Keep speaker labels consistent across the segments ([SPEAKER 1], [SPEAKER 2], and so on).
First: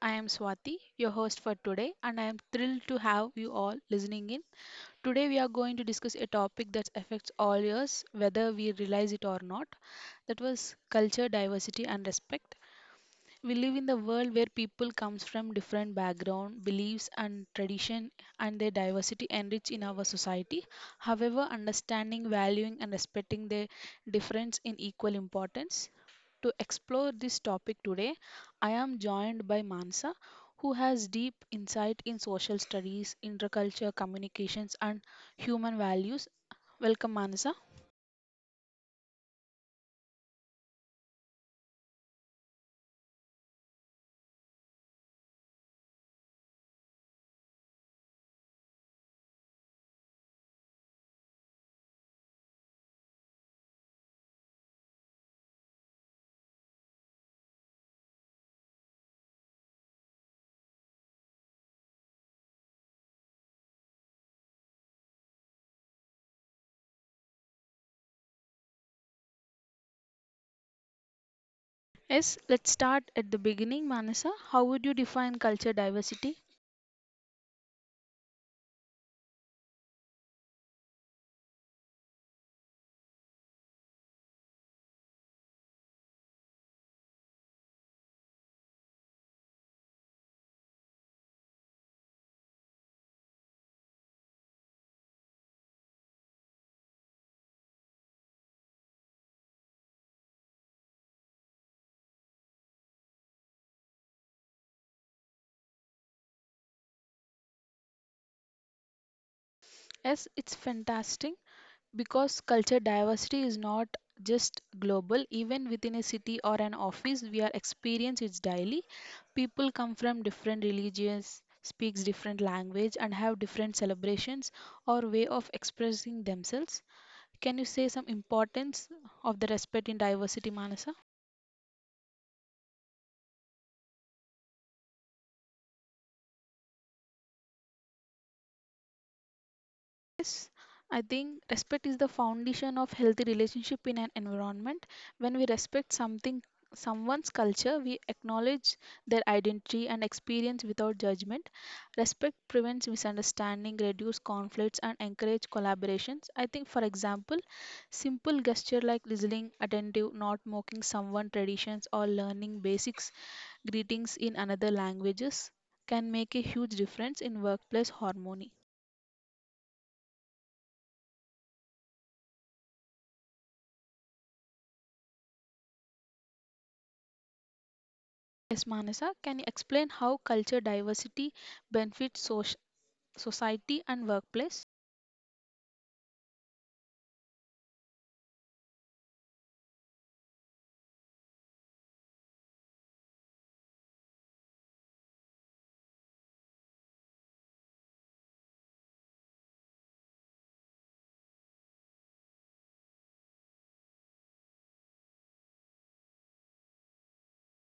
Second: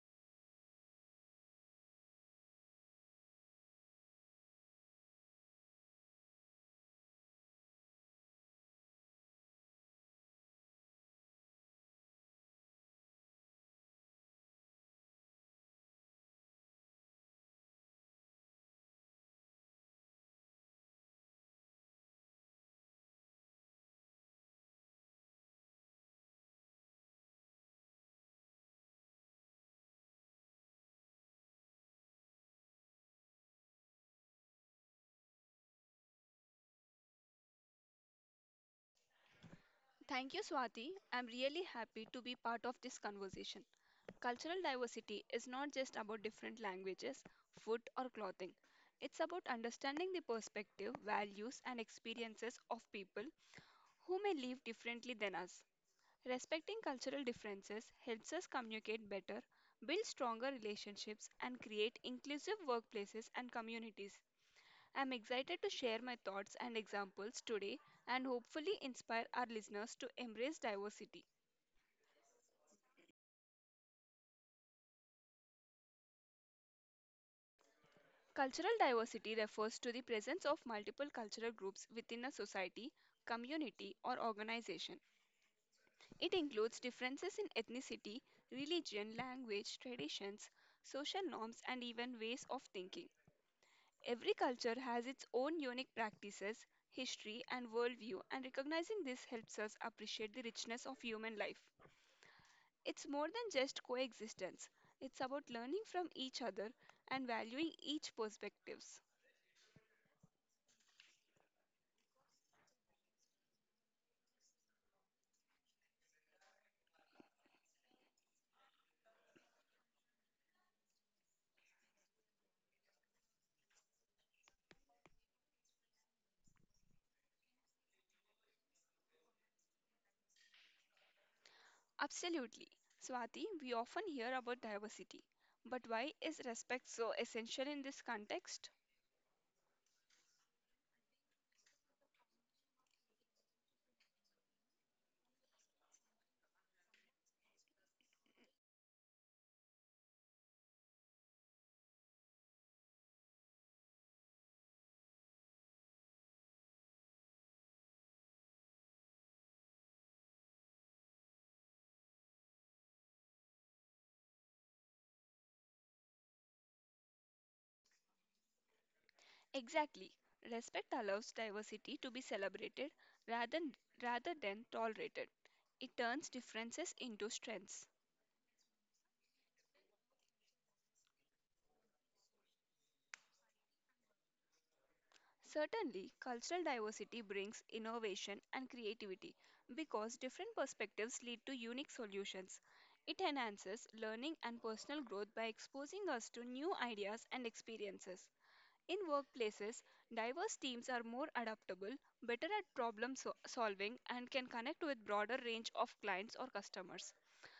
[SPEAKER 1] I am Swati, your host for today, and I am thrilled to have you all listening in. Today, we are going to discuss a topic that affects all years, whether we realize it or not. That was culture, diversity, and respect. We live in the world where people comes from different background, beliefs and tradition and their diversity enrich in our society. However, understanding, valuing and respecting their difference in equal importance. To explore this topic today, I am joined by Mansa who has deep insight in social studies, intercultural communications and human values. Welcome Manasa.
[SPEAKER 2] Thank you, Swati. I'm really happy to be part of this conversation. Cultural diversity is not just about different languages, food, or clothing. It's about understanding the perspective, values, and experiences of people who may live differently than us. Respecting cultural differences helps us communicate better, build stronger relationships, and create inclusive workplaces and communities. I'm excited to share my thoughts and examples today and hopefully inspire our listeners to embrace diversity.
[SPEAKER 1] Yes, let's start at the beginning Manasa. How would you define culture diversity?
[SPEAKER 2] Cultural diversity refers to the presence of multiple cultural groups within a society, community, or organization. It includes differences in ethnicity, religion, language, traditions, social norms, and even ways of thinking. Every culture has its own unique practices, history, and worldview, and recognizing this helps us appreciate the richness of human life. It's more than just coexistence, it's about learning from each other and valuing each perspectives.
[SPEAKER 1] Yes, it's fantastic because culture diversity is not just global. Even within a city or an office, we are experience it daily. People come from different religions, speaks different language, and have different celebrations or way of expressing themselves. Can you say some importance of the respect in diversity, Manasa?
[SPEAKER 2] Absolutely. Swati, we often hear about diversity, but why is respect so essential in this context?
[SPEAKER 1] Yes, I think respect is the foundation of healthy relationship in an environment. When we respect something someone's culture, we acknowledge their identity and experience without judgment. Respect prevents misunderstanding, reduce conflicts and encourage collaborations. I think for example, simple gesture like listening attentive, not mocking someone traditions or learning basics greetings in another languages can make a huge difference in workplace harmony.
[SPEAKER 2] Exactly. Respect allows diversity to be celebrated rather, rather than tolerated. It turns differences into strengths.
[SPEAKER 1] Yes, Manasa, can you explain how culture diversity benefits society and workplace?
[SPEAKER 2] Certainly, cultural diversity brings innovation and creativity because different perspectives lead to unique solutions. It enhances learning and personal growth by exposing us to new ideas and experiences. In workplaces, diverse teams are more adaptable, better at solving, and can connect with broader range of clients or customers.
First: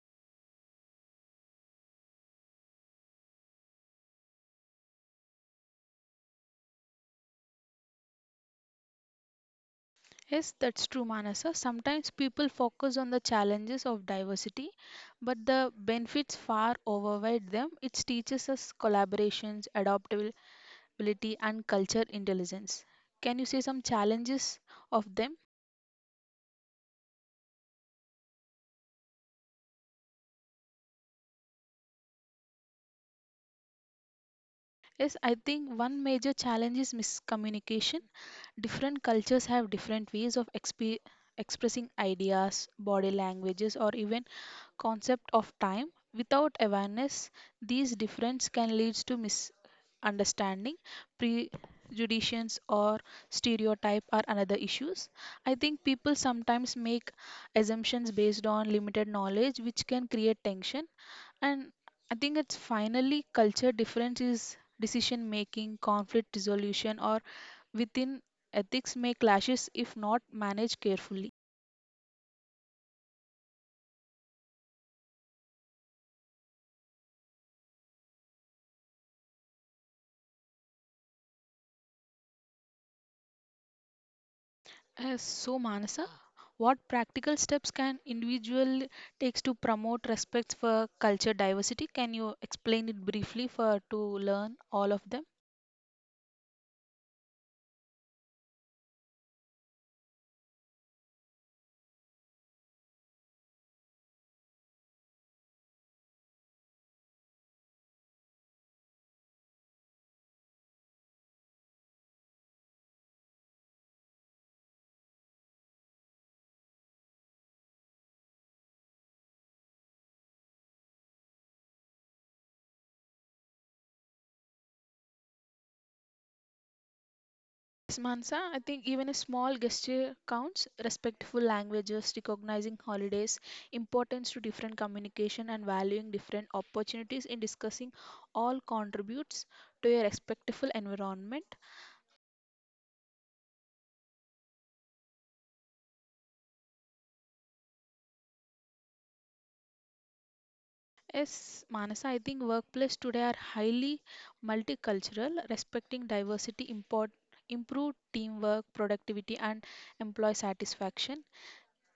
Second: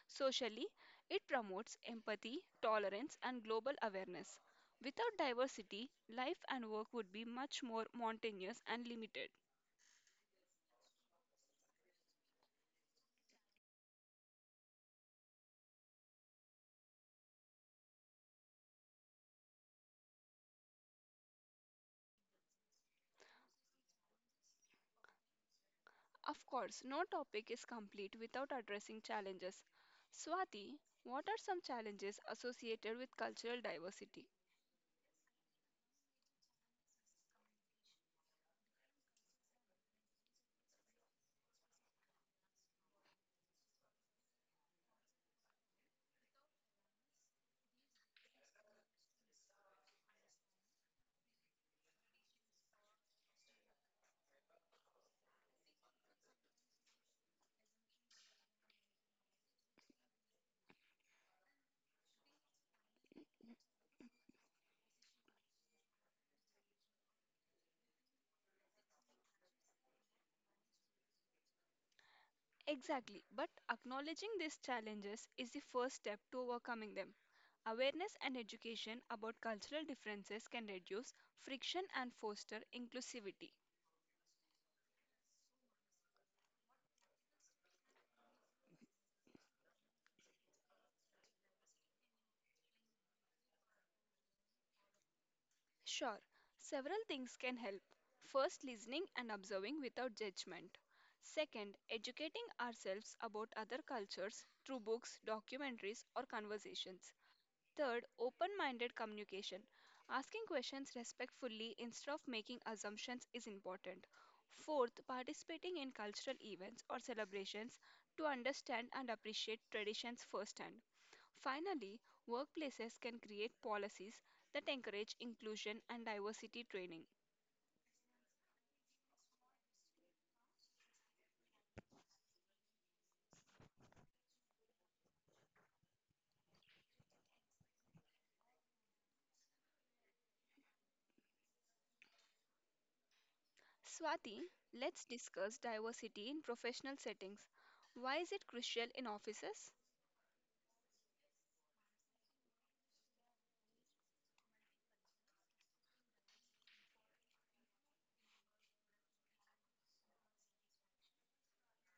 [SPEAKER 2] Socially, it promotes empathy, tolerance, and global awareness. Without diversity, life and work would be much more monotonous and limited.
[SPEAKER 1] Yes, that's true, Manasa. Sometimes people focus on the challenges of diversity, but the benefits far override them. It teaches us collaborations, adaptability, and culture intelligence. Can you say some challenges of them?
[SPEAKER 2] Of course, no topic is complete without addressing challenges. Swati, what are some challenges associated with cultural diversity?
[SPEAKER 1] Yes, I think one major challenge is miscommunication. Different cultures have different ways of expressing ideas, body languages, or even concept of time. Without awareness, these differences can lead to misunderstanding, prejudices, or stereotype are another issues. I think people sometimes make assumptions based on limited knowledge, which can create tension. And I think it's finally culture difference is decision making, conflict resolution, or within ethics may clashes if not managed carefully.
[SPEAKER 2] Exactly, but acknowledging these challenges is the first step to overcoming them. Awareness and education about cultural differences can reduce friction and foster inclusivity.
[SPEAKER 1] So, Manasa, what practical steps can individual takes to promote respect for culture diversity? Can you explain it briefly for to learn all of them?
[SPEAKER 2] Sure, several things can help. First, listening and observing without judgment. Second, educating ourselves about other cultures through books, documentaries, or conversations. Third, open minded communication. Asking questions respectfully instead of making assumptions is important. Fourth, participating in cultural events or celebrations to understand and appreciate traditions firsthand. Finally, workplaces can create policies that encourage inclusion and diversity training.
[SPEAKER 1] Yes, Mansa, I think even a small gesture counts. Respectful languages, recognizing holidays, importance to different communication, and valuing different opportunities in discussing all contributes to a respectful environment.
[SPEAKER 2] Swati, let's discuss diversity in professional settings. Why is it crucial in offices?
[SPEAKER 1] Yes, Manasa, I think workplace today are highly multicultural, respecting diversity import improve teamwork, productivity, and employee satisfaction.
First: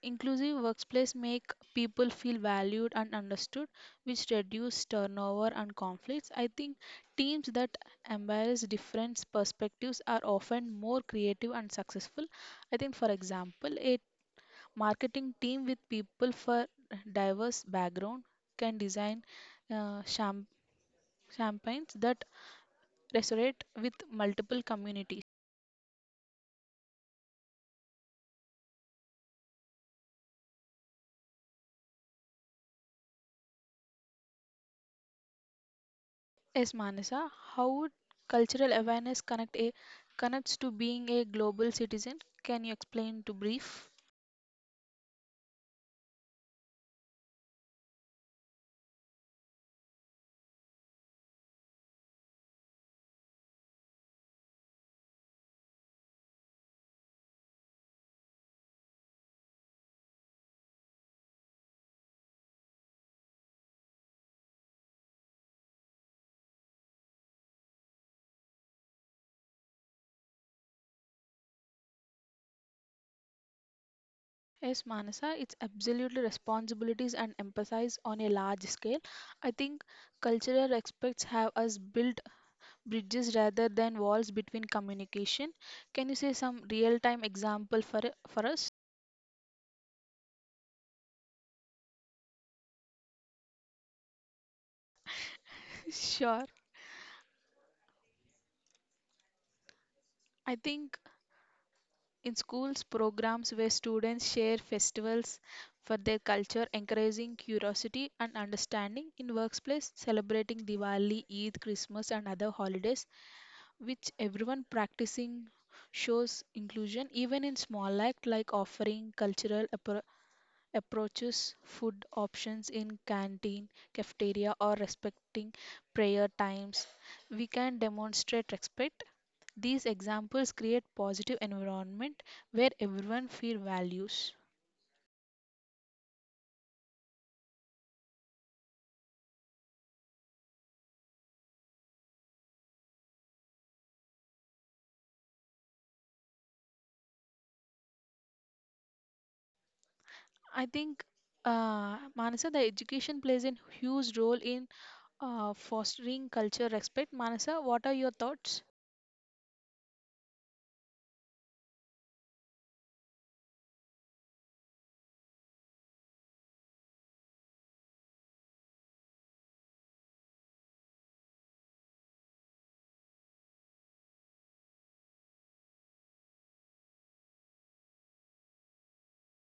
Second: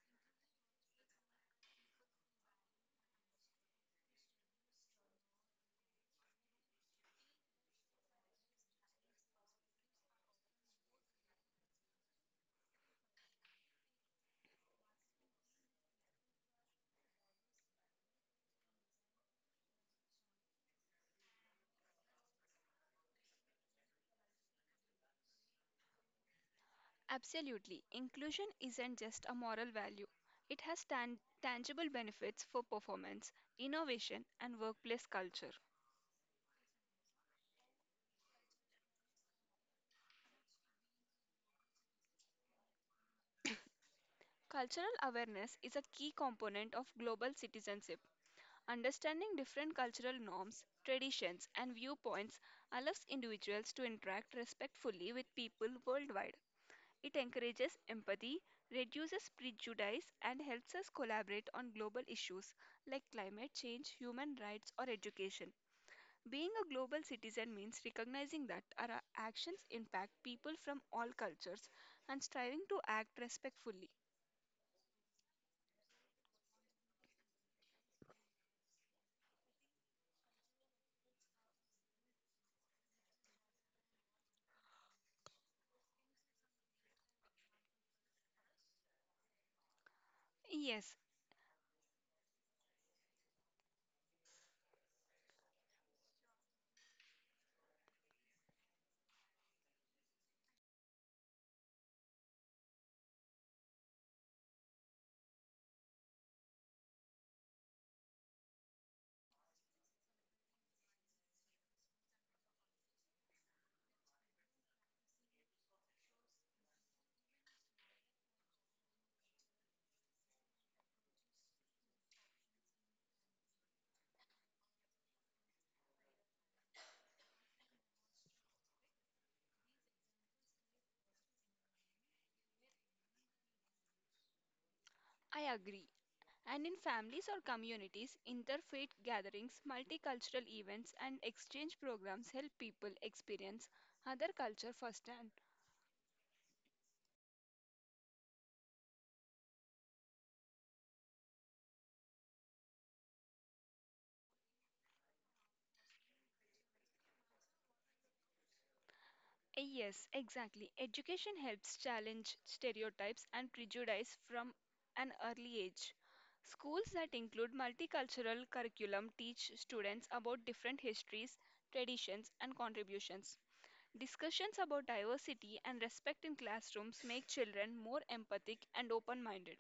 [SPEAKER 1] Inclusive workplace make people feel valued and understood, which reduce turnover and conflicts. I think teams that embrace different perspectives are often more creative and successful. I think, for example, a marketing team with people for diverse background can design uh, champ- campaigns that resonate with multiple communities.
[SPEAKER 2] Absolutely. Inclusion isn't just a moral value, it has tangible benefits for performance, innovation, and workplace culture.
[SPEAKER 1] Yes, Manasa, how would cultural awareness connect a connects to being a global citizen? Can you explain to brief?
[SPEAKER 2] Cultural awareness is a key component of global citizenship. Understanding different cultural norms, traditions, and viewpoints allows individuals to interact respectfully with people worldwide. It encourages empathy, reduces prejudice, and helps us collaborate on global issues like climate change, human rights, or education. Being a global citizen means recognizing that our actions impact people from all cultures and striving to act respectfully.
[SPEAKER 1] Yes, Manasa, it's absolutely responsibilities and emphasis on a large scale. I think cultural aspects have us build bridges rather than walls between communication. Can you say some real time example for us?
[SPEAKER 2] Yes,
[SPEAKER 1] Sure. I think In schools, programs where students share festivals for their culture, encouraging curiosity and understanding. In workplace, celebrating Diwali, Eid, Christmas, and other holidays, which everyone practicing shows inclusion, even in small act like offering cultural approaches food options in canteen, cafeteria or respecting prayer times. We can demonstrate respect. These examples create positive environment where everyone feel values.
[SPEAKER 2] I agree. And in families or communities, interfaith gatherings, multicultural events, and exchange programs help people experience other culture firsthand.
[SPEAKER 1] I think Manasa, the education plays a huge role in fostering culture respect. Manasa, what are your thoughts?
[SPEAKER 2] Yes, exactly. Education helps challenge stereotypes and prejudice from an early age. Schools that include multicultural curriculum teach students about different histories, traditions, and contributions. Discussions about diversity and respect in classrooms make children more empathic and open minded.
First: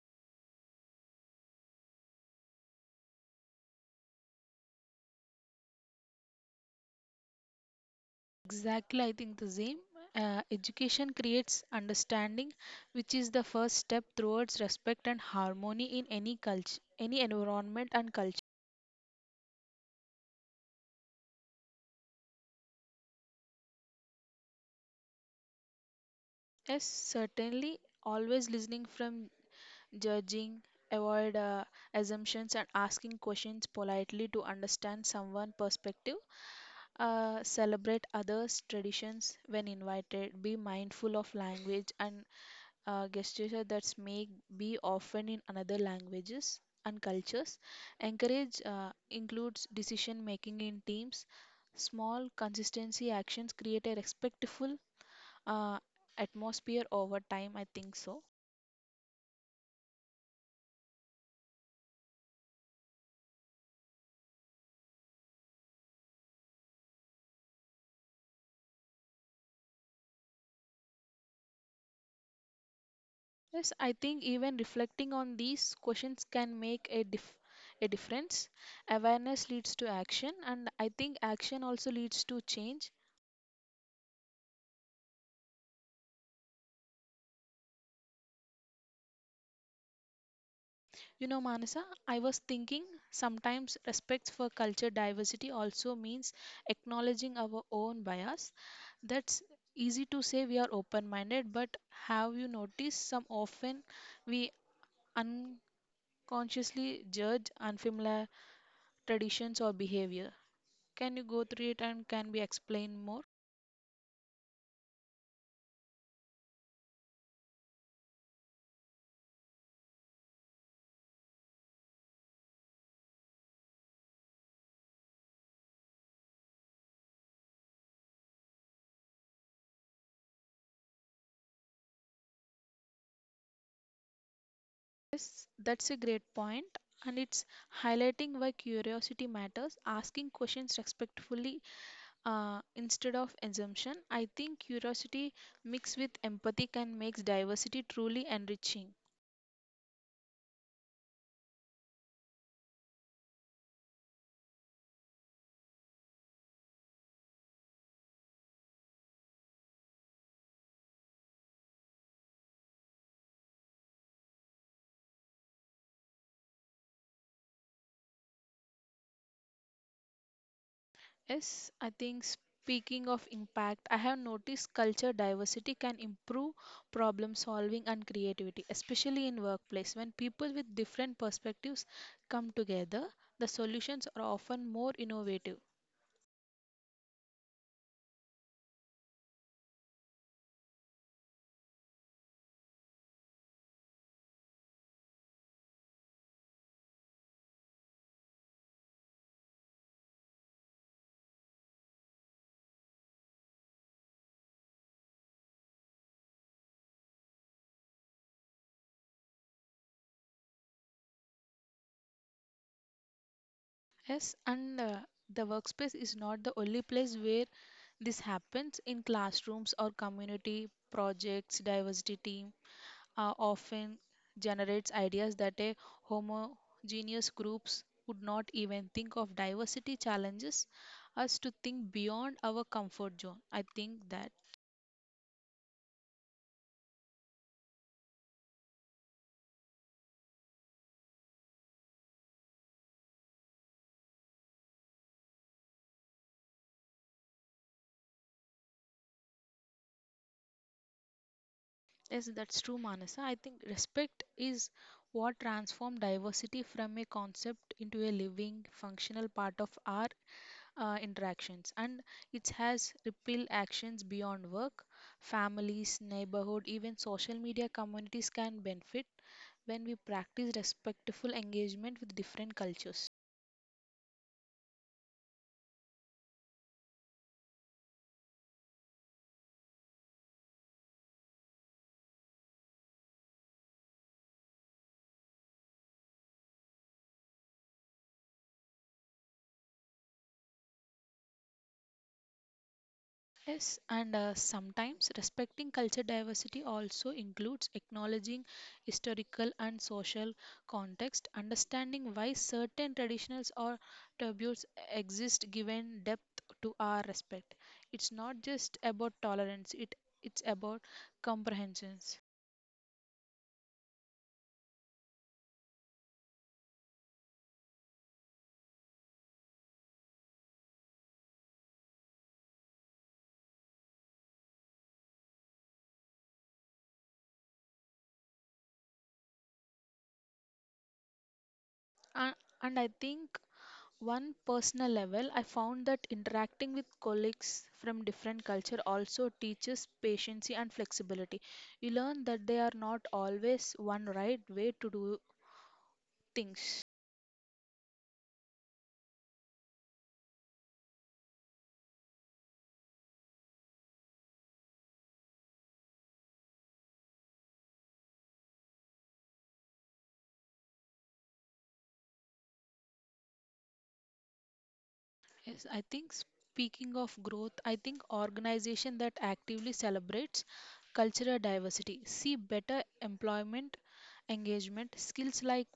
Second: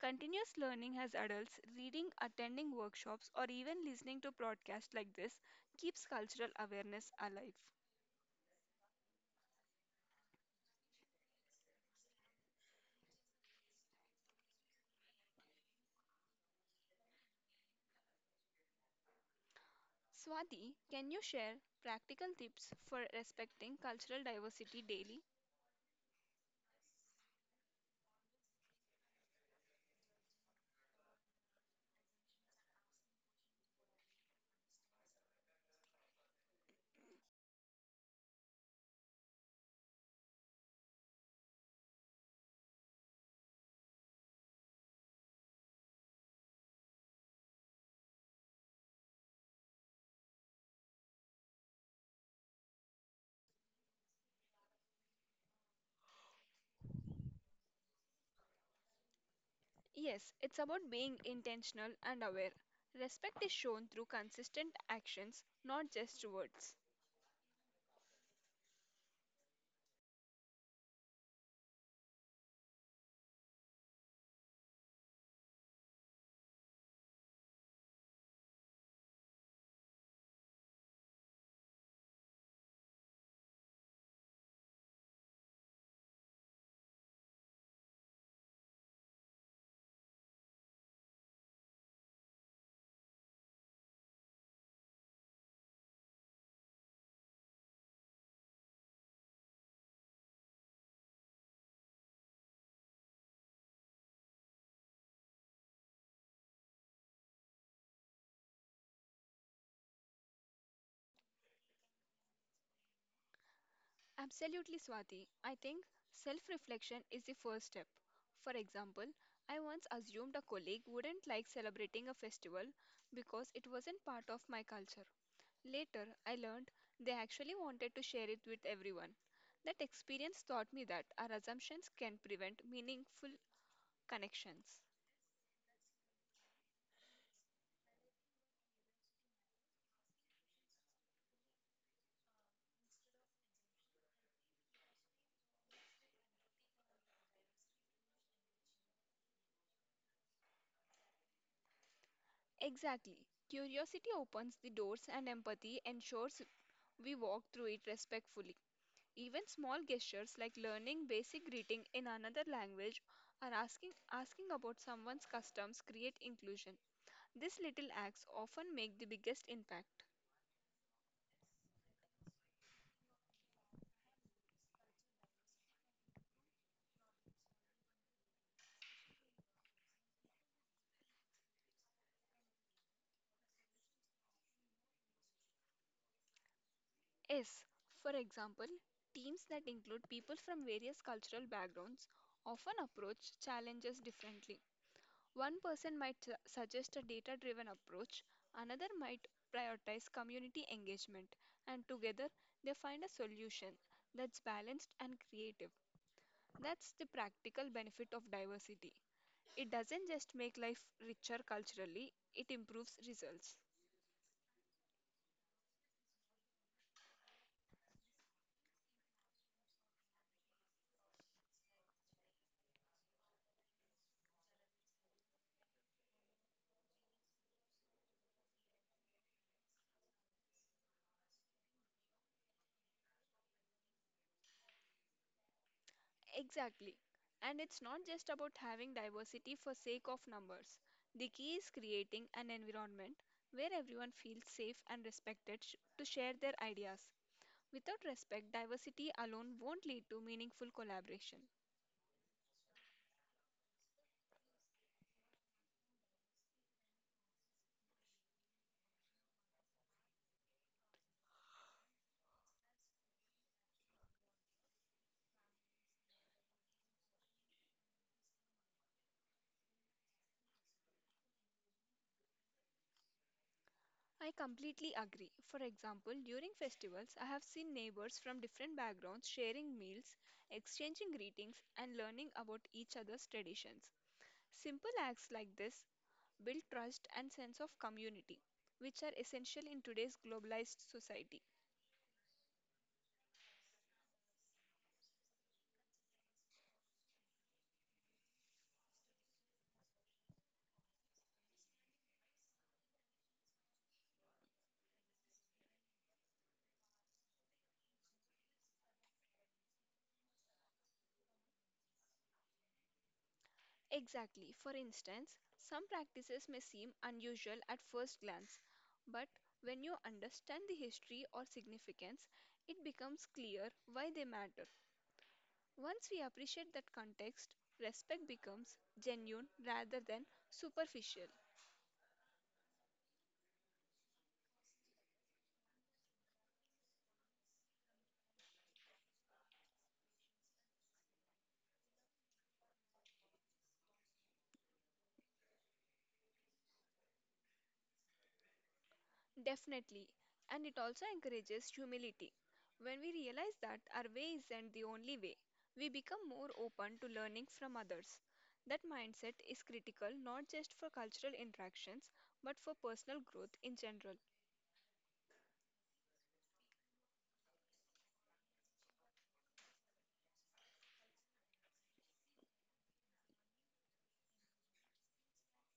[SPEAKER 2] Continuous learning as adults, reading, attending workshops, or even listening to podcasts like this keeps cultural awareness alive.
[SPEAKER 1] Exactly, I think the same. Education creates understanding, which is the first step towards respect and harmony in any culture, any environment and culture.
[SPEAKER 2] Swati, can you share practical tips for respecting cultural diversity daily?
[SPEAKER 1] Yes, certainly, always listening from judging, avoid assumptions, and asking questions politely to understand someone's perspective. Celebrate others' traditions when invited. Be mindful of language and gesture that may be often in another languages and cultures. Encourage includes decision making in teams. Small consistency actions create a respectful uh, atmosphere over time. I think so.
[SPEAKER 2] Yes, it's about being intentional and aware. Respect is shown through consistent actions, not just words.
[SPEAKER 1] Yes, I think even reflecting on these questions can make a difference. Awareness leads to action, and I think action also leads to change. You know, Manasa, I was thinking sometimes respect for culture diversity also means acknowledging our own bias. That's easy to say we are open minded, but have you noticed some often we unconsciously judge unfamiliar traditions or behavior? Can you go through it and can we explain more?
[SPEAKER 2] Absolutely, Swati. I think self reflection is the first step. For example, I once assumed a colleague wouldn't like celebrating a festival because it wasn't part of my culture. Later, I learned they actually wanted to share it with everyone. That experience taught me that our assumptions can prevent meaningful connections.
[SPEAKER 1] Yes, that's a great point, and it's highlighting why curiosity matters. Asking questions respectfully instead of assumption, I think curiosity mixed with empathy can make diversity truly enriching.
[SPEAKER 2] Exactly. Curiosity opens the doors, and empathy ensures we walk through it respectfully. Even small gestures like learning basic greeting in another language or asking about someone's customs create inclusion. These little acts often make the biggest impact.
[SPEAKER 1] Yes, I think speaking of impact, I have noticed culture diversity can improve problem solving and creativity, especially in workplace. When people with different perspectives come together, the solutions are often more innovative.
[SPEAKER 2] Yes, for example, teams that include people from various cultural backgrounds often approach challenges differently. One person might suggest a data driven approach, another might prioritize community engagement, and together they find a solution that's balanced and creative. That's the practical benefit of diversity. It doesn't just make life richer culturally, it improves results.
[SPEAKER 1] Yes, and the workspace is not the only place where this happens. In classrooms or community projects, diversity team often generates ideas that a homogeneous groups would not even think of. Diversity challenges us to think beyond our comfort zone. I think that
[SPEAKER 2] Exactly. And it's not just about having diversity for sake of numbers. The key is creating an environment where everyone feels safe and respected to share their ideas. Without respect, diversity alone won't lead to meaningful collaboration.
[SPEAKER 1] yes, that's true, Manasa. I think respect is what transforms diversity from a concept into a living, functional part of our interactions and it has ripple actions beyond work families neighborhood even social media communities can benefit when we practice respectful engagement with different cultures
[SPEAKER 2] I completely agree. For example, during festivals, I have seen neighbors from different backgrounds sharing meals, exchanging greetings, and learning about each other's traditions. Simple acts like this build trust and sense of community, which are essential in today's globalized society.
[SPEAKER 1] Yes, and sometimes respecting culture diversity also includes acknowledging historical and social context, understanding why certain traditions or taboos exist, given depth to our respect. It's not just about tolerance; it's about comprehensions.
[SPEAKER 2] Exactly. For instance, some practices may seem unusual at first glance, but when you understand the history or significance, it becomes clear why they matter. Once we appreciate that context, respect becomes genuine rather than superficial.
[SPEAKER 1] And, and I think one personal level I found that interacting with colleagues from different culture also teaches patience and flexibility you learn that they are not always one right way to do things
[SPEAKER 2] Definitely. And it also encourages humility. When we realize that our way isn't the only way, we become more open to learning from others. That mindset is critical not just for cultural interactions but for personal growth in general.
[SPEAKER 1] Yes, I think speaking of growth, I think organization that actively celebrates cultural diversity see better employment engagement skills like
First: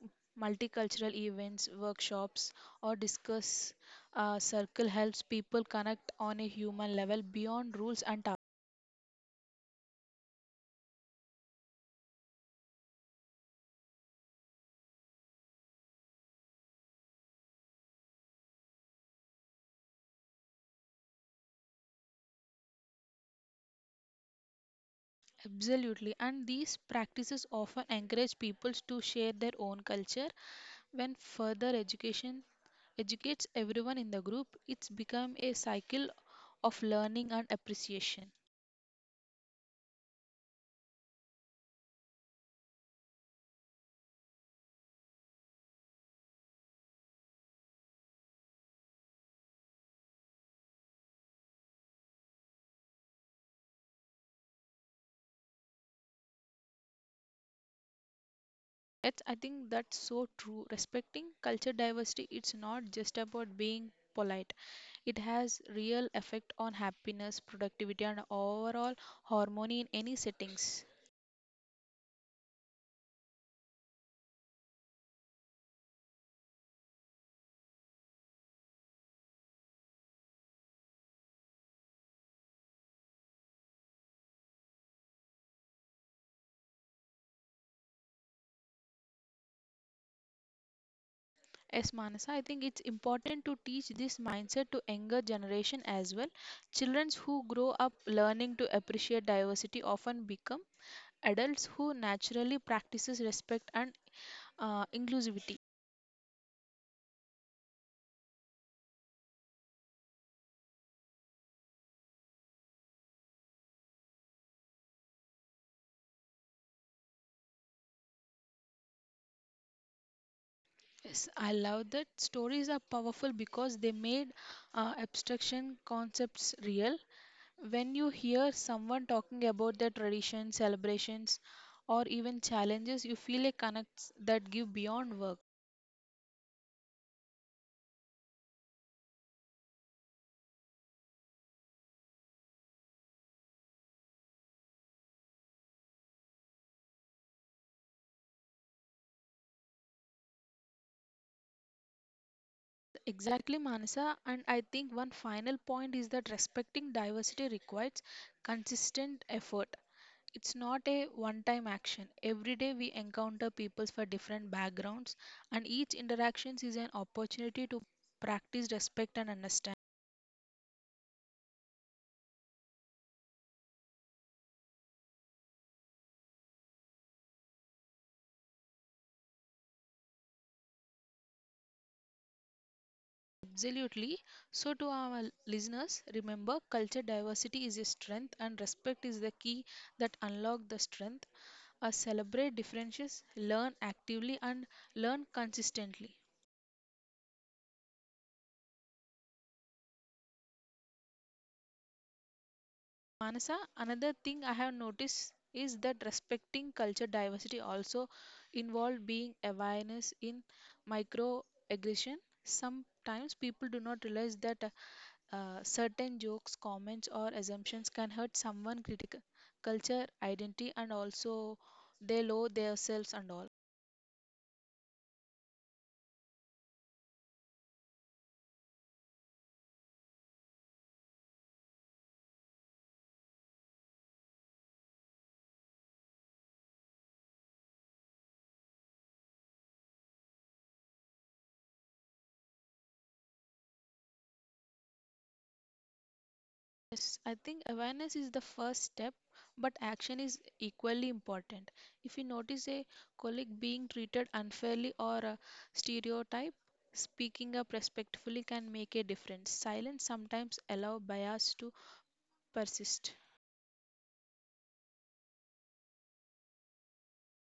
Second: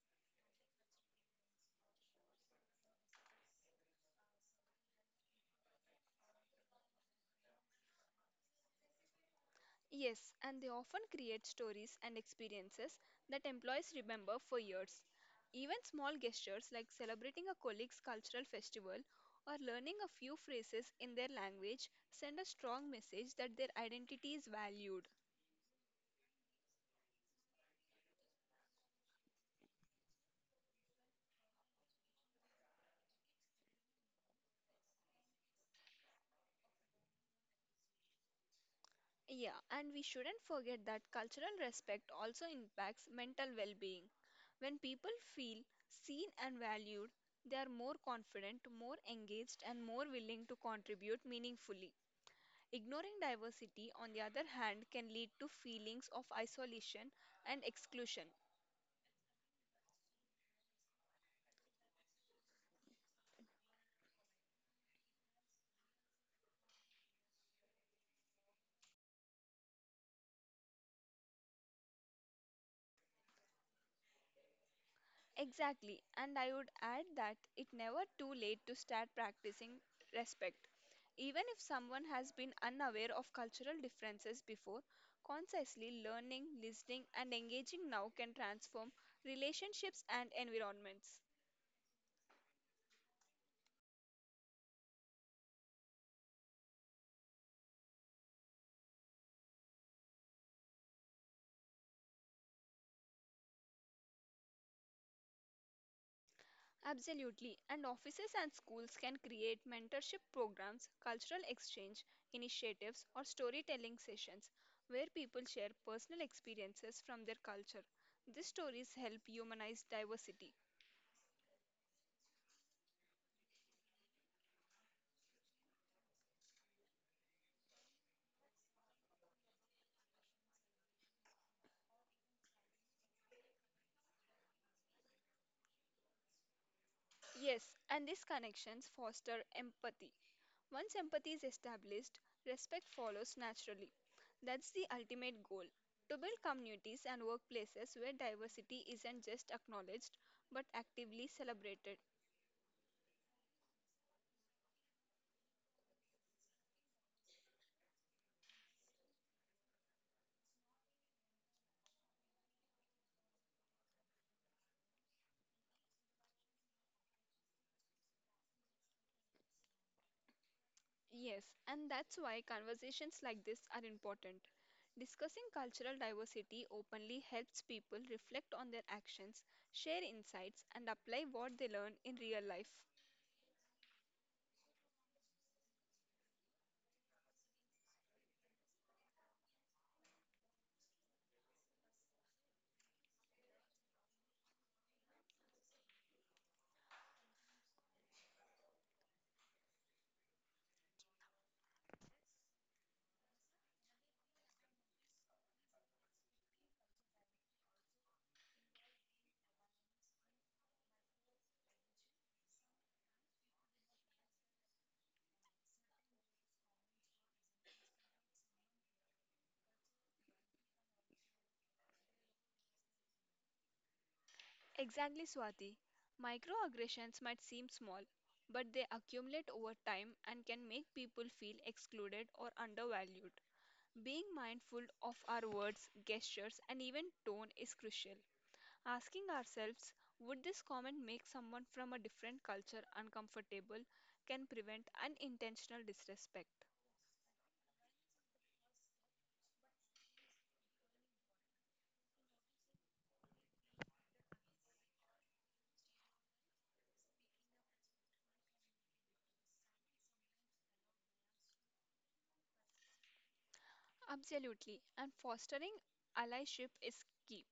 [SPEAKER 1] multicultural events workshops or discuss circle helps people connect on a human level beyond rules and tasks
[SPEAKER 2] Yes, and they often create stories and experiences that employees remember for years. Even small gestures like celebrating a colleague's cultural festival or learning a few phrases in their language send a strong message that their identity is valued.
[SPEAKER 1] absolutely and these practices often encourage people to share their own culture when further education educates everyone in the group, it's become a cycle of learning and appreciation.
[SPEAKER 2] Yeah, and we shouldn't forget that cultural respect also impacts mental well being. When people feel seen and valued, they are more confident, more engaged, and more willing to contribute meaningfully. Ignoring diversity, on the other hand, can lead to feelings of isolation and exclusion.
[SPEAKER 1] That's, I think that's so true. Respecting culture diversity, it's not just about being polite. It has real effect on happiness, productivity, and overall harmony in any settings.
[SPEAKER 2] Exactly, and I would add that it never too late to start practicing respect. Even if someone has been unaware of cultural differences before, consciously learning, listening, and engaging now can transform relationships and environments.
[SPEAKER 1] Yes, Manasa, I think it's important to teach this mindset to younger generation as well. Children who grow up learning to appreciate diversity often become adults who naturally practices respect and inclusivity.
[SPEAKER 2] Absolutely. And offices and schools can create mentorship programs, cultural exchange initiatives, or storytelling sessions where people share personal experiences from their culture. These stories help humanize diversity.
[SPEAKER 1] Yes, I love that stories are powerful because they made abstraction concepts real. When you hear someone talking about their traditions, celebrations, or even challenges, you feel a connect that give beyond work.
[SPEAKER 2] Yes, and these connections foster empathy. Once empathy is established, respect follows naturally. That's the ultimate goal to build communities and workplaces where diversity isn't just acknowledged but actively celebrated.
[SPEAKER 1] Exactly, Manasa. And I think one final point is that respecting diversity requires consistent effort. It's not a one time action. Every day we encounter people for different backgrounds, and each interaction is an opportunity to practice respect and understand.
[SPEAKER 2] Yes, and that's why conversations like this are important. Discussing cultural diversity openly helps people reflect on their actions, share insights, and apply what they learn in real life.
[SPEAKER 1] Absolutely. So, to our listeners, remember culture diversity is a strength, and respect is the key that unlock the strength. Celebrate differences, learn actively, and learn consistently. Manasa, another thing I have noticed is that respecting culture diversity also involved being awareness in microaggression. Sometimes people do not realize that certain jokes, comments, or assumptions can hurt someone critical culture, identity, and also they lower themselves and all.
[SPEAKER 2] Exactly, Swati. Microaggressions might seem small, but they accumulate over time and can make people feel excluded or undervalued. Being mindful of our words, gestures, and even tone is crucial. Asking ourselves, would this comment make someone from a different culture uncomfortable, can prevent unintentional disrespect.
[SPEAKER 1] Yes, I think awareness is the first step, but action is equally important. If you notice a colleague being treated unfairly or a stereotype, speaking up respectfully can make a difference. Silence sometimes allow bias to persist.
[SPEAKER 2] Absolutely, and fostering allyship is key.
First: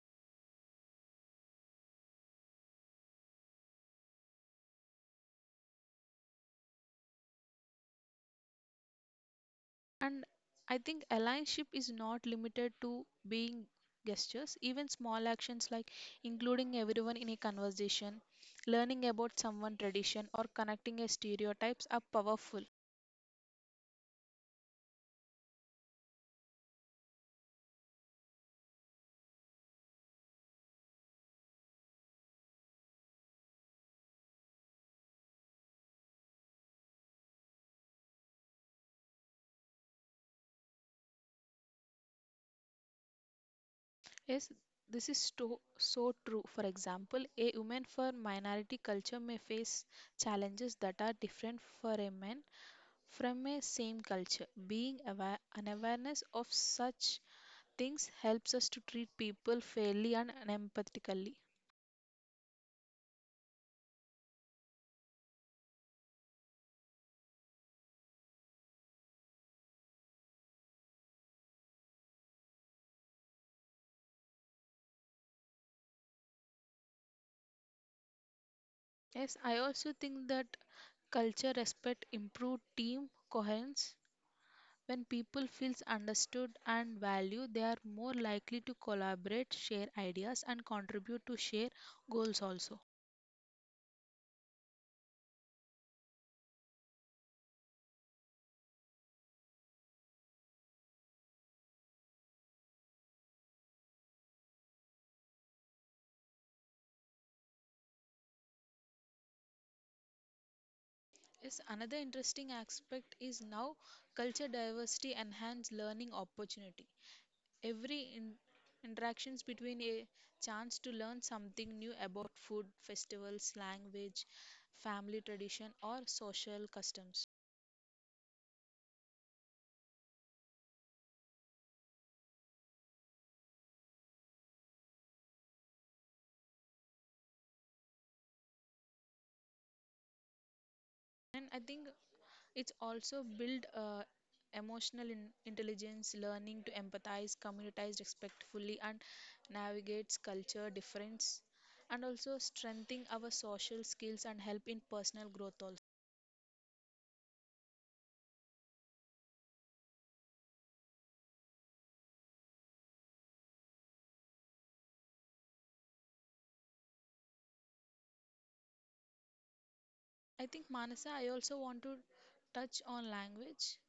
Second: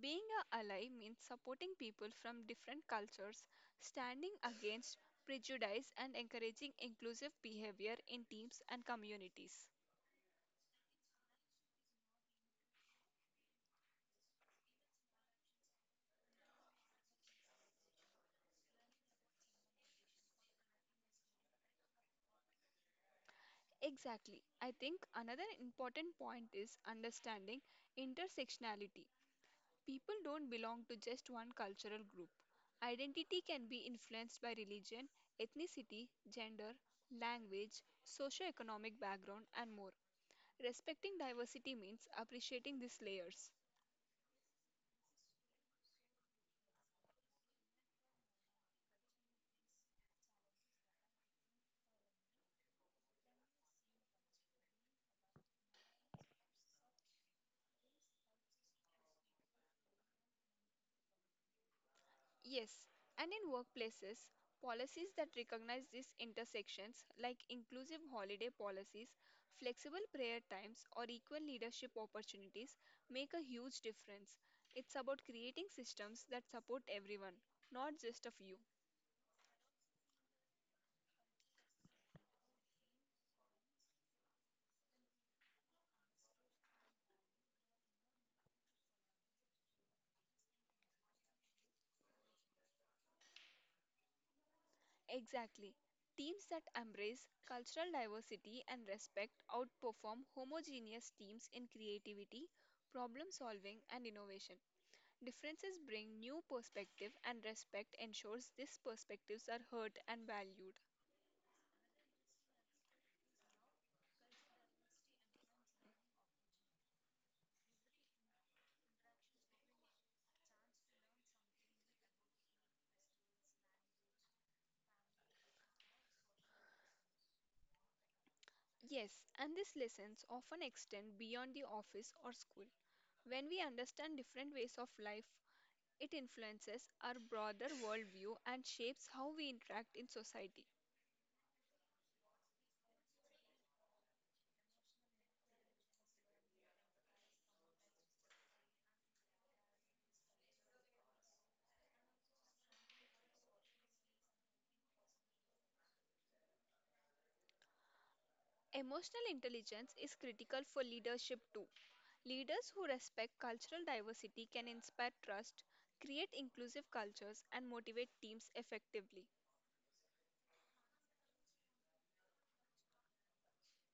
[SPEAKER 2] Being a ally means supporting people from different cultures, standing against prejudice, and encouraging inclusive behavior in teams and communities.
[SPEAKER 1] And I think allyship is not limited to being gestures. Even small actions like including everyone in a conversation, learning about someone's tradition, or connecting a stereotypes are powerful.
[SPEAKER 2] Exactly. I think another important point is understanding intersectionality. People don't belong to just one cultural group. Identity can be influenced by religion, ethnicity, gender, language, socioeconomic background, and more. Respecting diversity means appreciating these layers.
[SPEAKER 1] Yes, this is to, so true. For example, a woman from minority culture may face challenges that are different for a man from a same culture. Being aware, an awareness of such things helps us to treat people fairly and empathically.
[SPEAKER 2] Yes, and in workplaces, policies that recognize these intersections, like inclusive holiday policies, flexible prayer times, or equal leadership opportunities, make a huge difference. It's about creating systems that support everyone, not just a few.
[SPEAKER 1] Yes, I also think that culture respect improve team coherence. When people feels understood and valued, they are more likely to collaborate, share ideas, and contribute to share goals also.
[SPEAKER 2] Exactly. Teams that embrace cultural diversity and respect outperform homogeneous teams in creativity, problem solving, and innovation. Differences bring new perspective, and respect ensures these perspectives are heard and valued.
[SPEAKER 1] Yes, another interesting aspect is now culture diversity enhance learning opportunity. Every interactions between a chance to learn something new about food, festivals, language, family tradition, or social customs.
[SPEAKER 2] Yes, and these lessons often extend beyond the office or school. When we understand different ways of life, it influences our broader worldview and shapes how we interact in society.
[SPEAKER 1] And I think it's also build emotional intelligence, learning to empathize, communities respectfully, and navigates culture difference, and also strengthening our social skills and help in personal growth. Also
[SPEAKER 2] Emotional intelligence is critical for leadership too. Leaders who respect cultural diversity can inspire trust, create inclusive cultures, and motivate teams effectively.
[SPEAKER 1] I think, Manasa, I also want to touch on language.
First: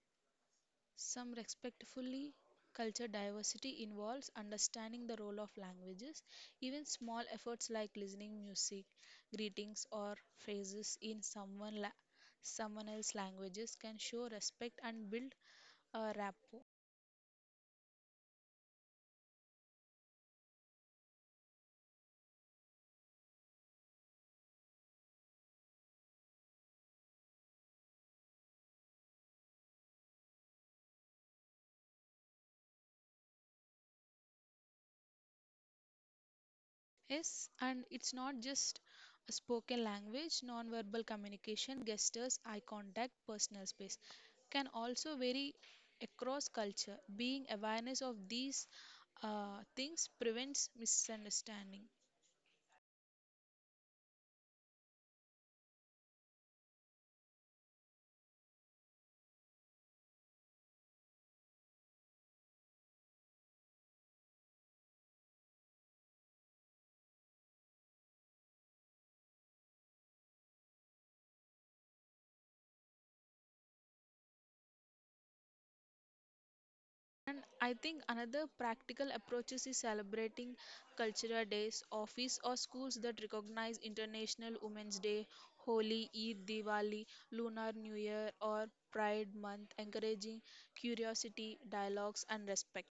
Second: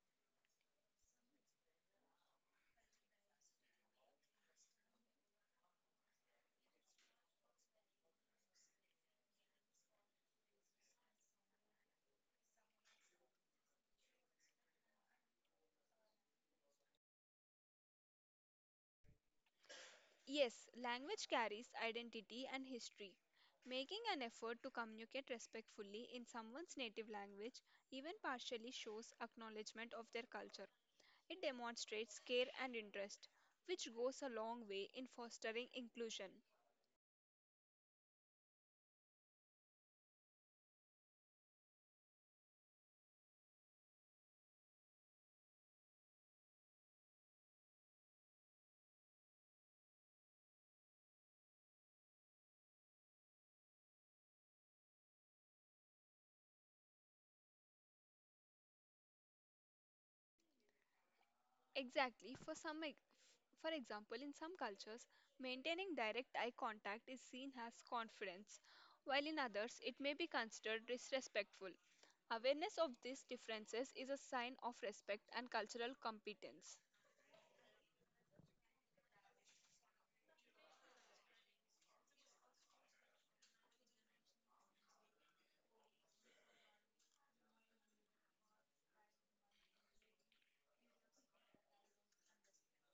[SPEAKER 1] Some respectfully culture diversity involves understanding the role of languages. Even small efforts like listening music, greetings, or phrases in someone else's languages can show respect and build a rapport.
[SPEAKER 2] Yes, language carries identity and history. Making an effort to communicate respectfully in someone's native language even partially shows acknowledgement of their culture. It demonstrates care and interest, which goes a long way in fostering inclusion.
[SPEAKER 1] Yes, and it's not just a spoken language, nonverbal communication, gestures, eye contact, personal space can also vary across culture. Being awareness of these things prevents misunderstanding.
[SPEAKER 2] Exactly. For example, in some cultures, maintaining direct eye contact is seen as confidence, while in others, it may be considered disrespectful. Awareness of these differences is a sign of respect and cultural competence.
[SPEAKER 1] And I think another practical approach is celebrating cultural days, office or schools that recognize International Women's Day, Holi, Eid, Diwali, Lunar New Year, or Pride Month, encouraging curiosity, dialogues, and respect.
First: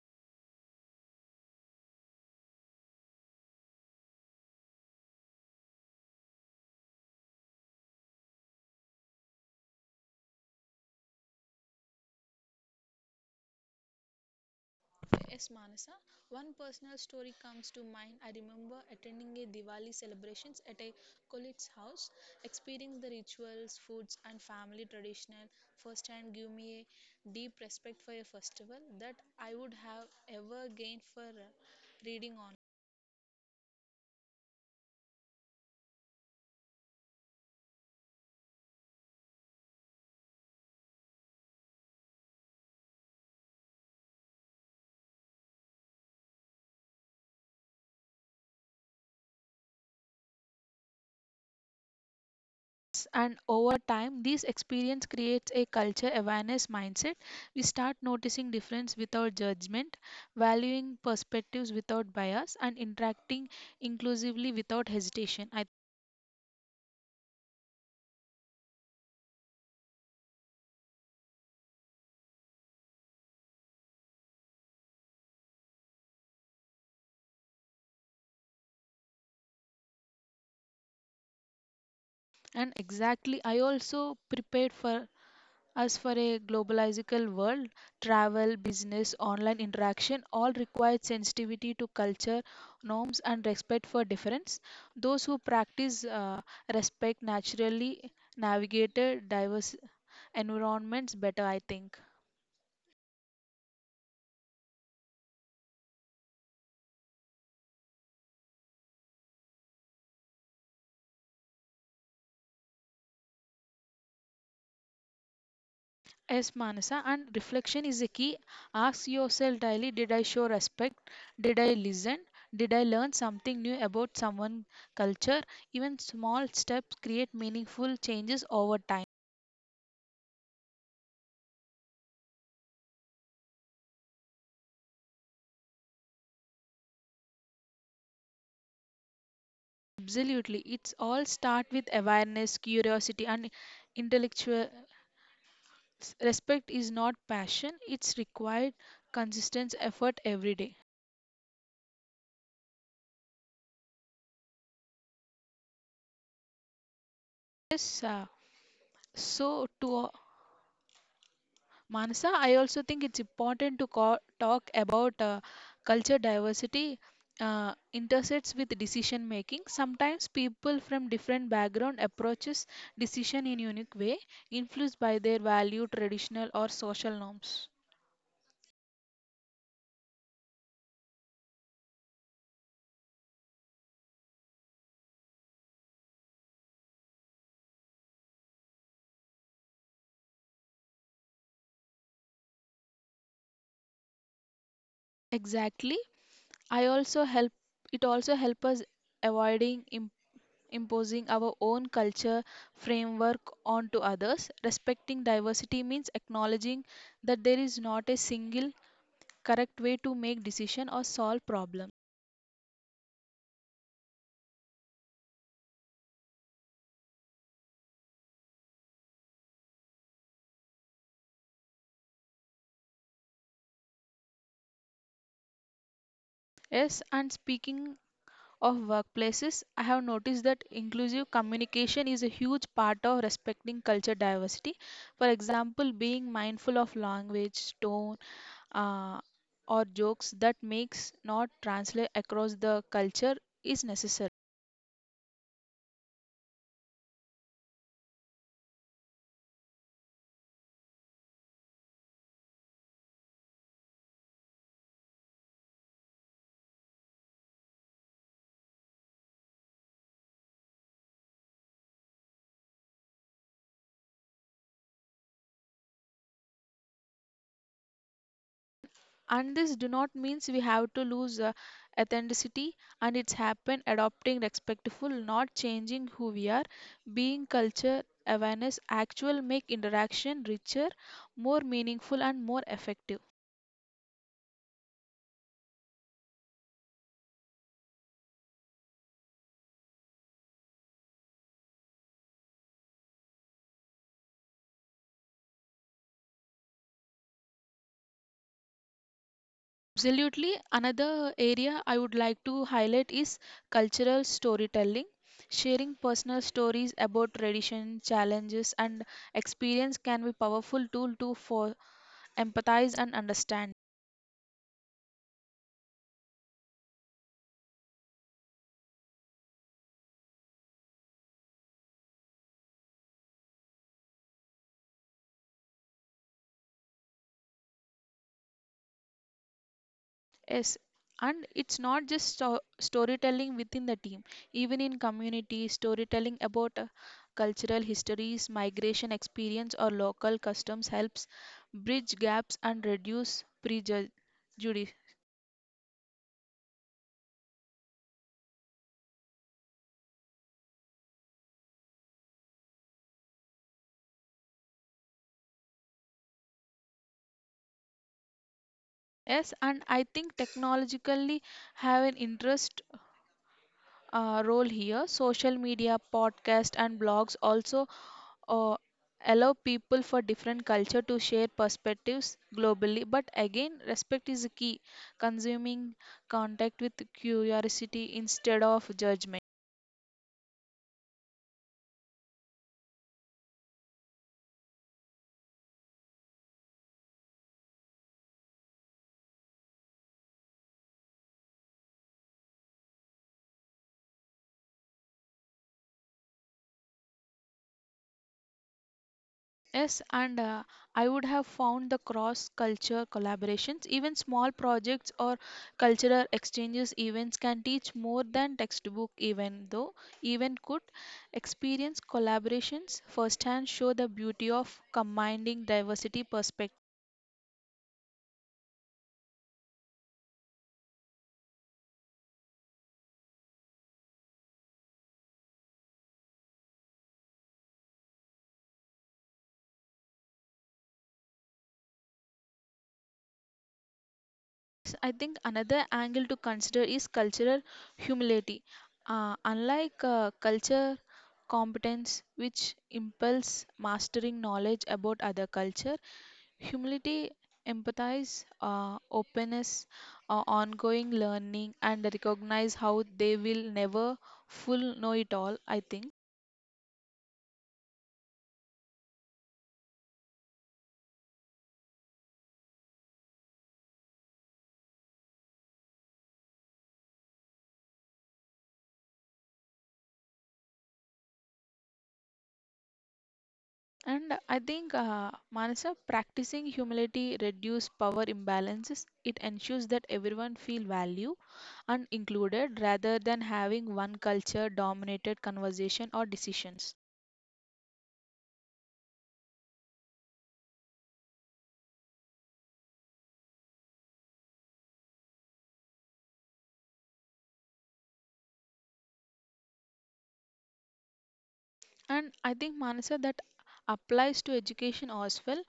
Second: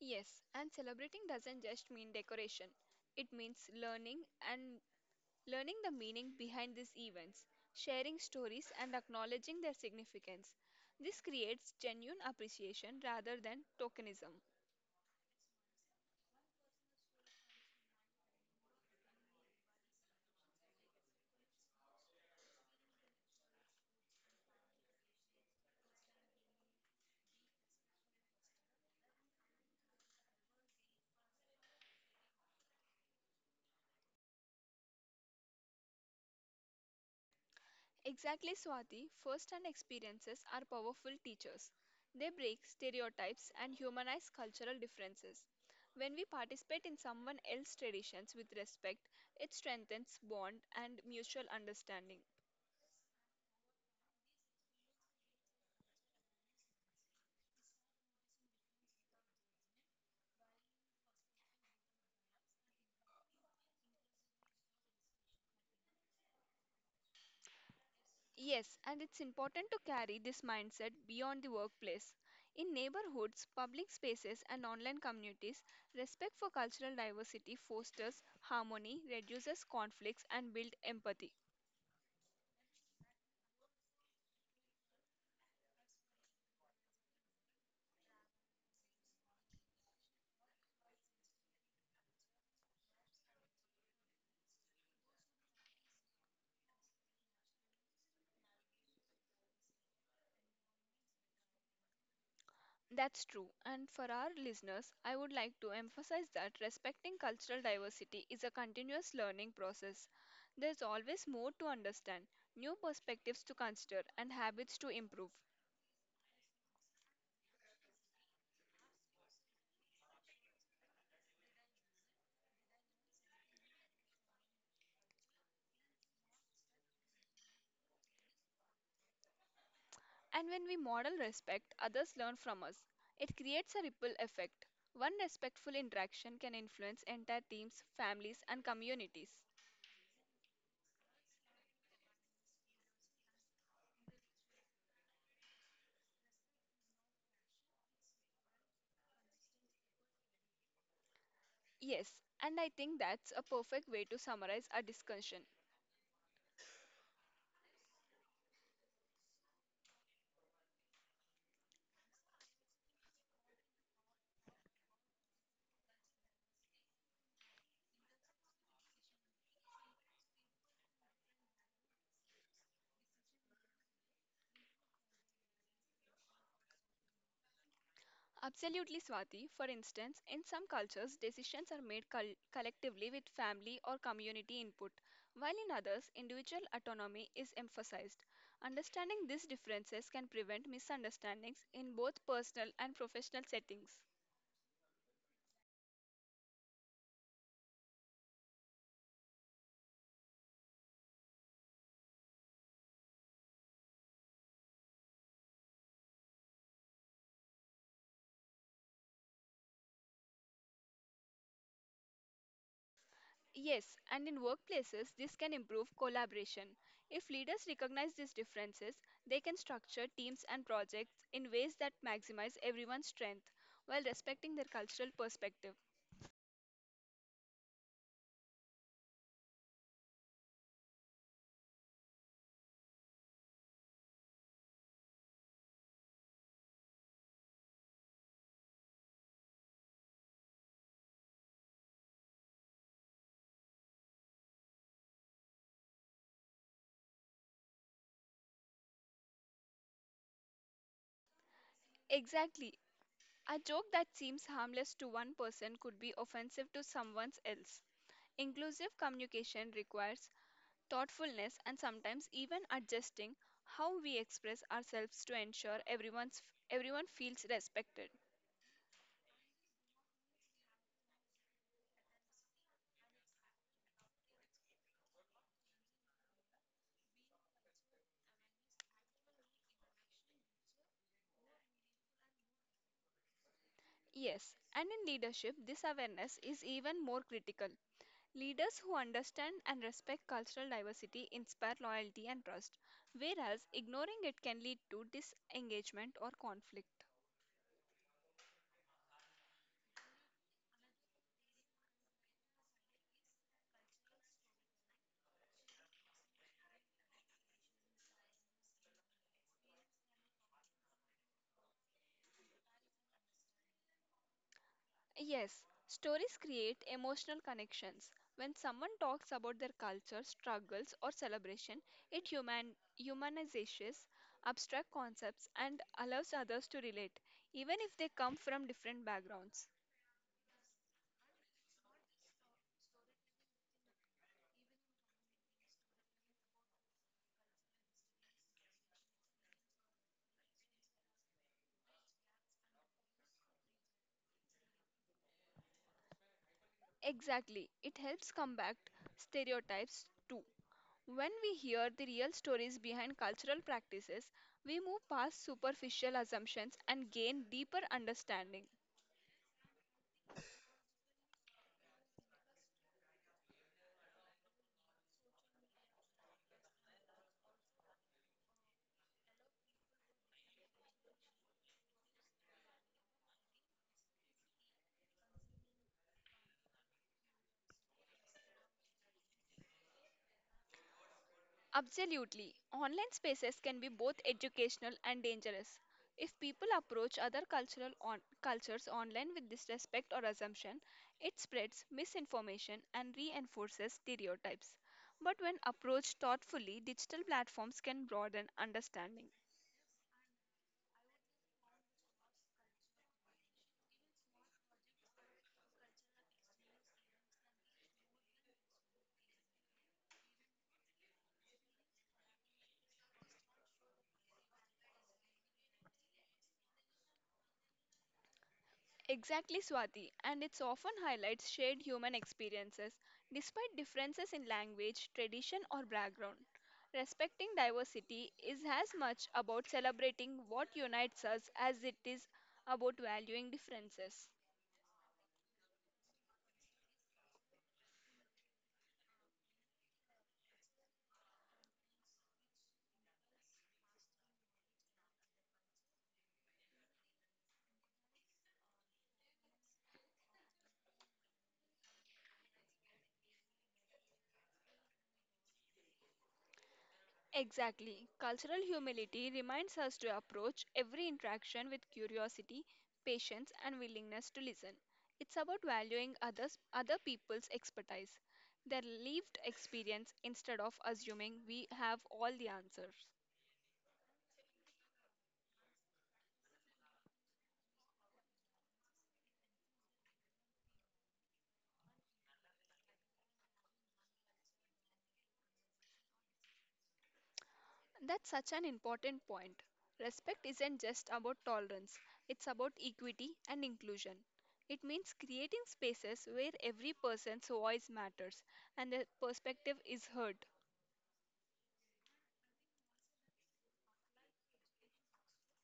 [SPEAKER 2] Yes, and celebrating doesn't just mean decoration. It means learning and learning the meaning behind these events, sharing stories and acknowledging their significance. This creates genuine appreciation rather than tokenism.
[SPEAKER 1] Okay. Yes, Manasa. One personal story comes to mind. I remember attending a Diwali celebrations at a colleague's house, experiencing the rituals, foods, and family traditional firsthand gave me a deep respect for a festival that I would have ever gained for reading.
[SPEAKER 2] Exactly, Swati. First hand experiences are powerful teachers. They break stereotypes and humanize cultural differences. When we participate in someone else's traditions with respect, it strengthens bond and mutual understanding.
[SPEAKER 1] And over time this experience creates a culture awareness mindset, we start noticing difference without judgment, valuing perspectives without bias, and interacting inclusively without hesitation I,
[SPEAKER 2] Yes, and it's important to carry this mindset beyond the workplace. In neighborhoods, public spaces, and online communities, respect for cultural diversity fosters harmony, reduces conflicts, and builds empathy.
[SPEAKER 1] and exactly, I also prepared for us for a globalizical world, travel business online interaction all require sensitivity to culture norms and respect for difference. Those who practice respect naturally navigated diverse environments better, I think.
[SPEAKER 2] That's true. And for our listeners, I would like to emphasize that respecting cultural diversity is a continuous learning process. There's always more to understand, new perspectives to consider, and habits to improve.
[SPEAKER 1] Yes, Manasa, and reflection is a key. Ask yourself daily, did I show respect? Did I listen? Did I learn something new about someone's culture? Even small steps create meaningful changes over time.
[SPEAKER 2] And when we model respect, others learn from us. It creates a ripple effect. One respectful interaction can influence entire teams, families, and communities.
[SPEAKER 1] Absolutely. It's all start with awareness, curiosity, and intellectual respect is not passion. It's required consistent effort every day.
[SPEAKER 2] Yes, and I think that's a perfect way to summarize our discussion.
[SPEAKER 1] Yes, so to Manasa, I also think it's important to talk about culture diversity intersects with decision making. Sometimes people from different background approaches decision in unique way, influenced by their value, traditional or social norms.
[SPEAKER 2] Absolutely, Swati. For instance, in some cultures, decisions are made collectively with family or community input, while in others, individual autonomy is emphasized. Understanding these differences can prevent misunderstandings in both personal and professional settings.
[SPEAKER 1] Exactly. I also help, it also help us avoiding imposing our own culture framework onto others. Respecting diversity means acknowledging that there is not a single correct way to make decision or solve problem.
[SPEAKER 2] Yes, and in workplaces, this can improve collaboration. If leaders recognize these differences, they can structure teams and projects in ways that maximize everyone's strength while respecting their cultural perspective.
[SPEAKER 1] Yes, and speaking of workplaces, I have noticed that inclusive communication is a huge part of respecting culture diversity. For example, being mindful of language tone uh, or jokes that makes not translate across the culture is necessary.
[SPEAKER 2] Exactly, a joke that seems harmless to one person could be offensive to someone else. Inclusive communication requires thoughtfulness and sometimes even adjusting how we express ourselves to ensure everyone feels respected.
[SPEAKER 1] And this do not means we have to lose authenticity, and it's happen adopting respectful, not changing who we are. Being culture awareness actual make interaction richer, more meaningful, and more effective.
[SPEAKER 2] Yes, and in leadership, this awareness is even more critical. Leaders who understand and respect cultural diversity inspire loyalty and trust, whereas ignoring it can lead to disengagement or conflict.
[SPEAKER 1] Absolutely. Another area I would like to highlight is cultural storytelling, sharing personal stories about tradition, challenges, and experience can be powerful tool to for empathize and understand.
[SPEAKER 2] Yes, stories create emotional connections. When someone talks about their culture, struggles, or celebration, it humanizes abstract concepts and allows others to relate, even if they come from different backgrounds.
[SPEAKER 1] Yes, and it's not just storytelling within the team, even in community, storytelling about cultural histories, migration experience, or local customs helps bridge gaps and reduce prejudice.
[SPEAKER 2] Exactly, it helps combat stereotypes too. When we hear the real stories behind cultural practices, we move past superficial assumptions and gain deeper understanding.
[SPEAKER 1] Yes, and I think technologically have an interest role here. Social media, podcast, and blogs also uh, allow people for different culture to share perspectives globally, but again respect is key, consuming contact with curiosity instead of judgment.
[SPEAKER 2] Absolutely. Online spaces can be both educational and dangerous. If people approach cultures online with disrespect or assumption, it spreads misinformation and reinforces stereotypes. But when approached thoughtfully, digital platforms can broaden understanding.
[SPEAKER 1] Yes, and I would have found the cross culture collaborations, even small projects or cultural exchanges events can teach more than textbook, even though, even could experience collaborations firsthand show the beauty of combining diversity perspectives.
[SPEAKER 2] Exactly, Swati, and it's often highlights shared human experiences despite differences in language, tradition, or background. Respecting diversity is as much about celebrating what unites us as it is about valuing differences.
[SPEAKER 1] I think another angle to consider is cultural humility. Unlike culture competence, which impels mastering knowledge about other culture, humility empathize openness ongoing learning and recognize how they will never full know it all, I think.
[SPEAKER 2] Exactly. Cultural humility reminds us to approach every interaction with curiosity, patience, and willingness to listen. It's about valuing others, other people's expertise, their lived experience, instead of assuming we have all the answers.
[SPEAKER 1] And I think, Manasa, practicing humility reduces power imbalances. It ensures that everyone feel value and included rather than having one culture dominated conversation or decisions.
[SPEAKER 2] That's such an important point. Respect isn't just about tolerance, it's about equity and inclusion. It means creating spaces where every person's voice matters and their perspective is heard.
[SPEAKER 1] And I think, Manasa, that applies to education as well.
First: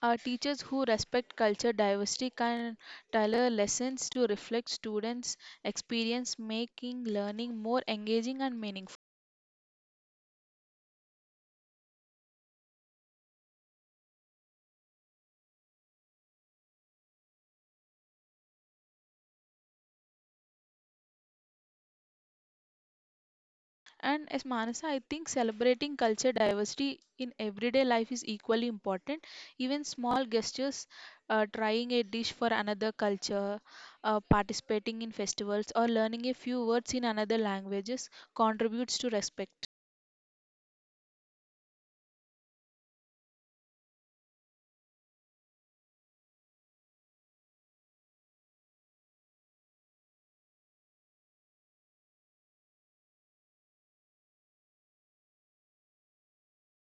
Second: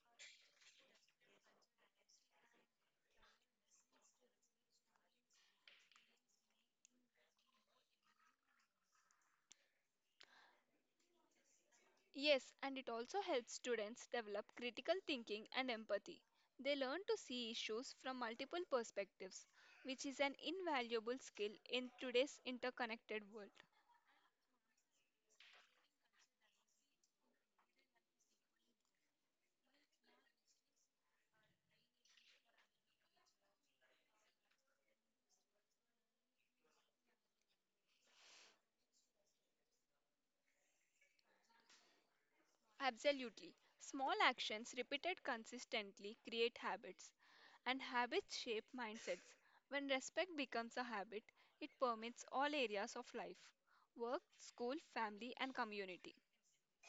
[SPEAKER 1] Teachers who respect culture diversity can tailor lessons to reflect students' experience, making learning more engaging and meaningful.
[SPEAKER 2] Yes, and it also helps students develop critical thinking and empathy. They learn to see issues from multiple perspectives, which is an invaluable skill in today's interconnected world.
[SPEAKER 1] And as Manasa, I think celebrating culture diversity in everyday life is equally important. Even small gestures, trying a dish for another culture, participating in festivals, or learning a few words in another languages contributes to respect.
[SPEAKER 2] Absolutely. Small actions repeated consistently create habits, and habits shape mindsets. When respect becomes a habit, it permeates all areas of life work, school, family, and community.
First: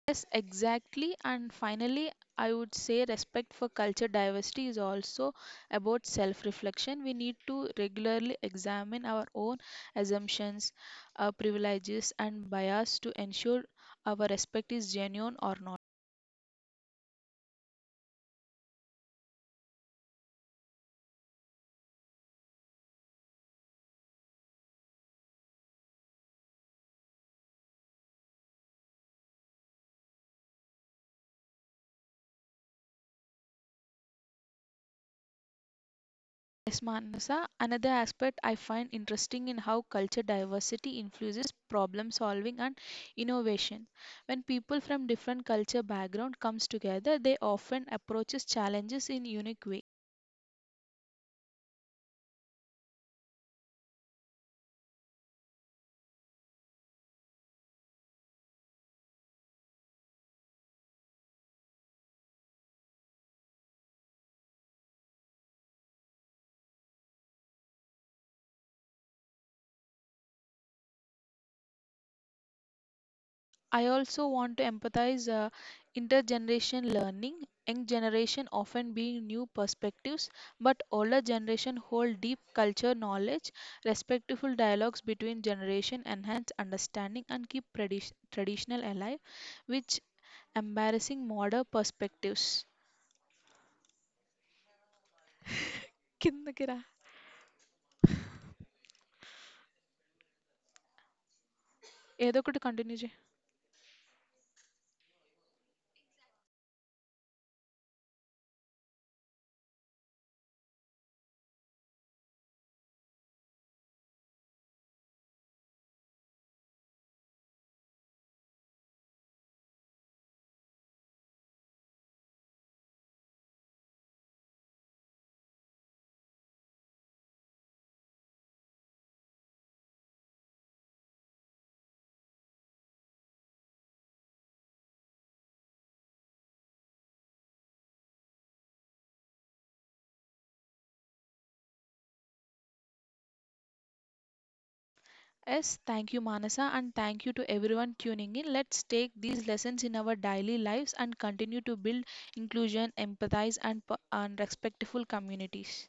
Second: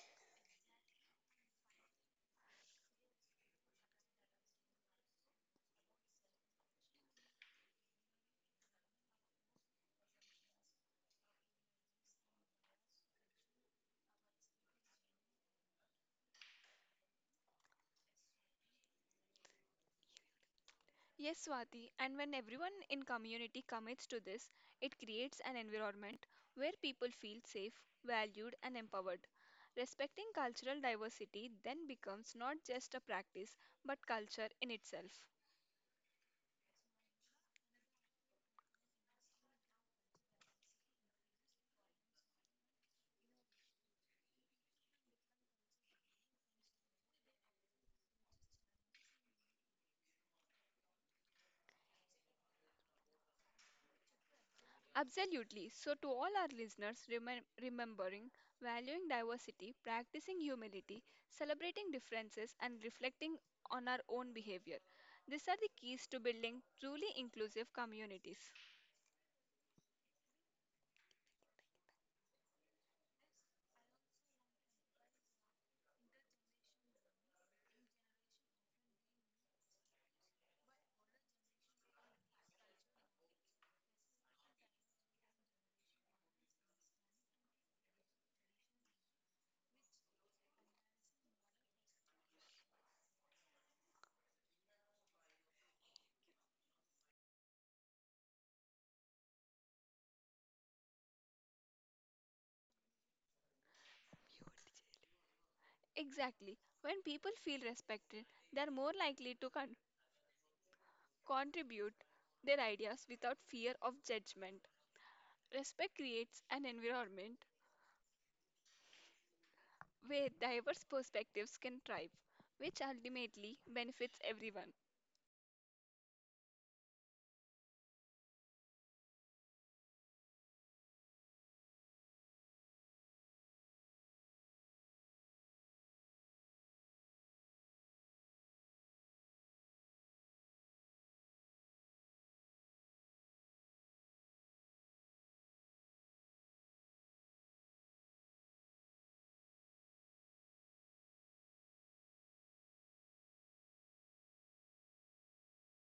[SPEAKER 1] Yes, exactly. And finally, I would say respect for culture diversity is also about self reflection. We need to regularly examine our own assumptions, our privileges, and bias to ensure our respect is genuine or not.
[SPEAKER 2] Yes, Swati, and when everyone in community commits to this, it creates an environment where people feel safe, valued, and empowered. Respecting cultural diversity then becomes not just a practice but culture in itself.
[SPEAKER 1] Yes, Manasa, another aspect I find interesting in how culture diversity influences problem solving and innovation. When people from different culture background comes together, they often approaches challenges in unique way.
[SPEAKER 2] Absolutely. So, to all our listeners, remembering valuing diversity, practicing humility, celebrating differences, and reflecting on our own behavior. These are the keys to building truly inclusive communities.
[SPEAKER 1] I also want to empathize intergeneration learning, young generation often being new perspectives, but older generation hold deep culture knowledge, respectful dialogues between generation enhance understanding and keep traditional alive, which embarrassing modern perspectives. కిందకి రా. ఏదో ఒకటి continue.
[SPEAKER 2] Exactly. When people feel respected, they are more likely to contribute their ideas without fear of judgment. Respect creates an environment where diverse perspectives can thrive, which ultimately benefits everyone.
[SPEAKER 1] Yes, thank you, Manasa, and thank you to everyone tuning in. Let's take these lessons in our daily lives and continue to build inclusion, empathize, and, and respectful communities.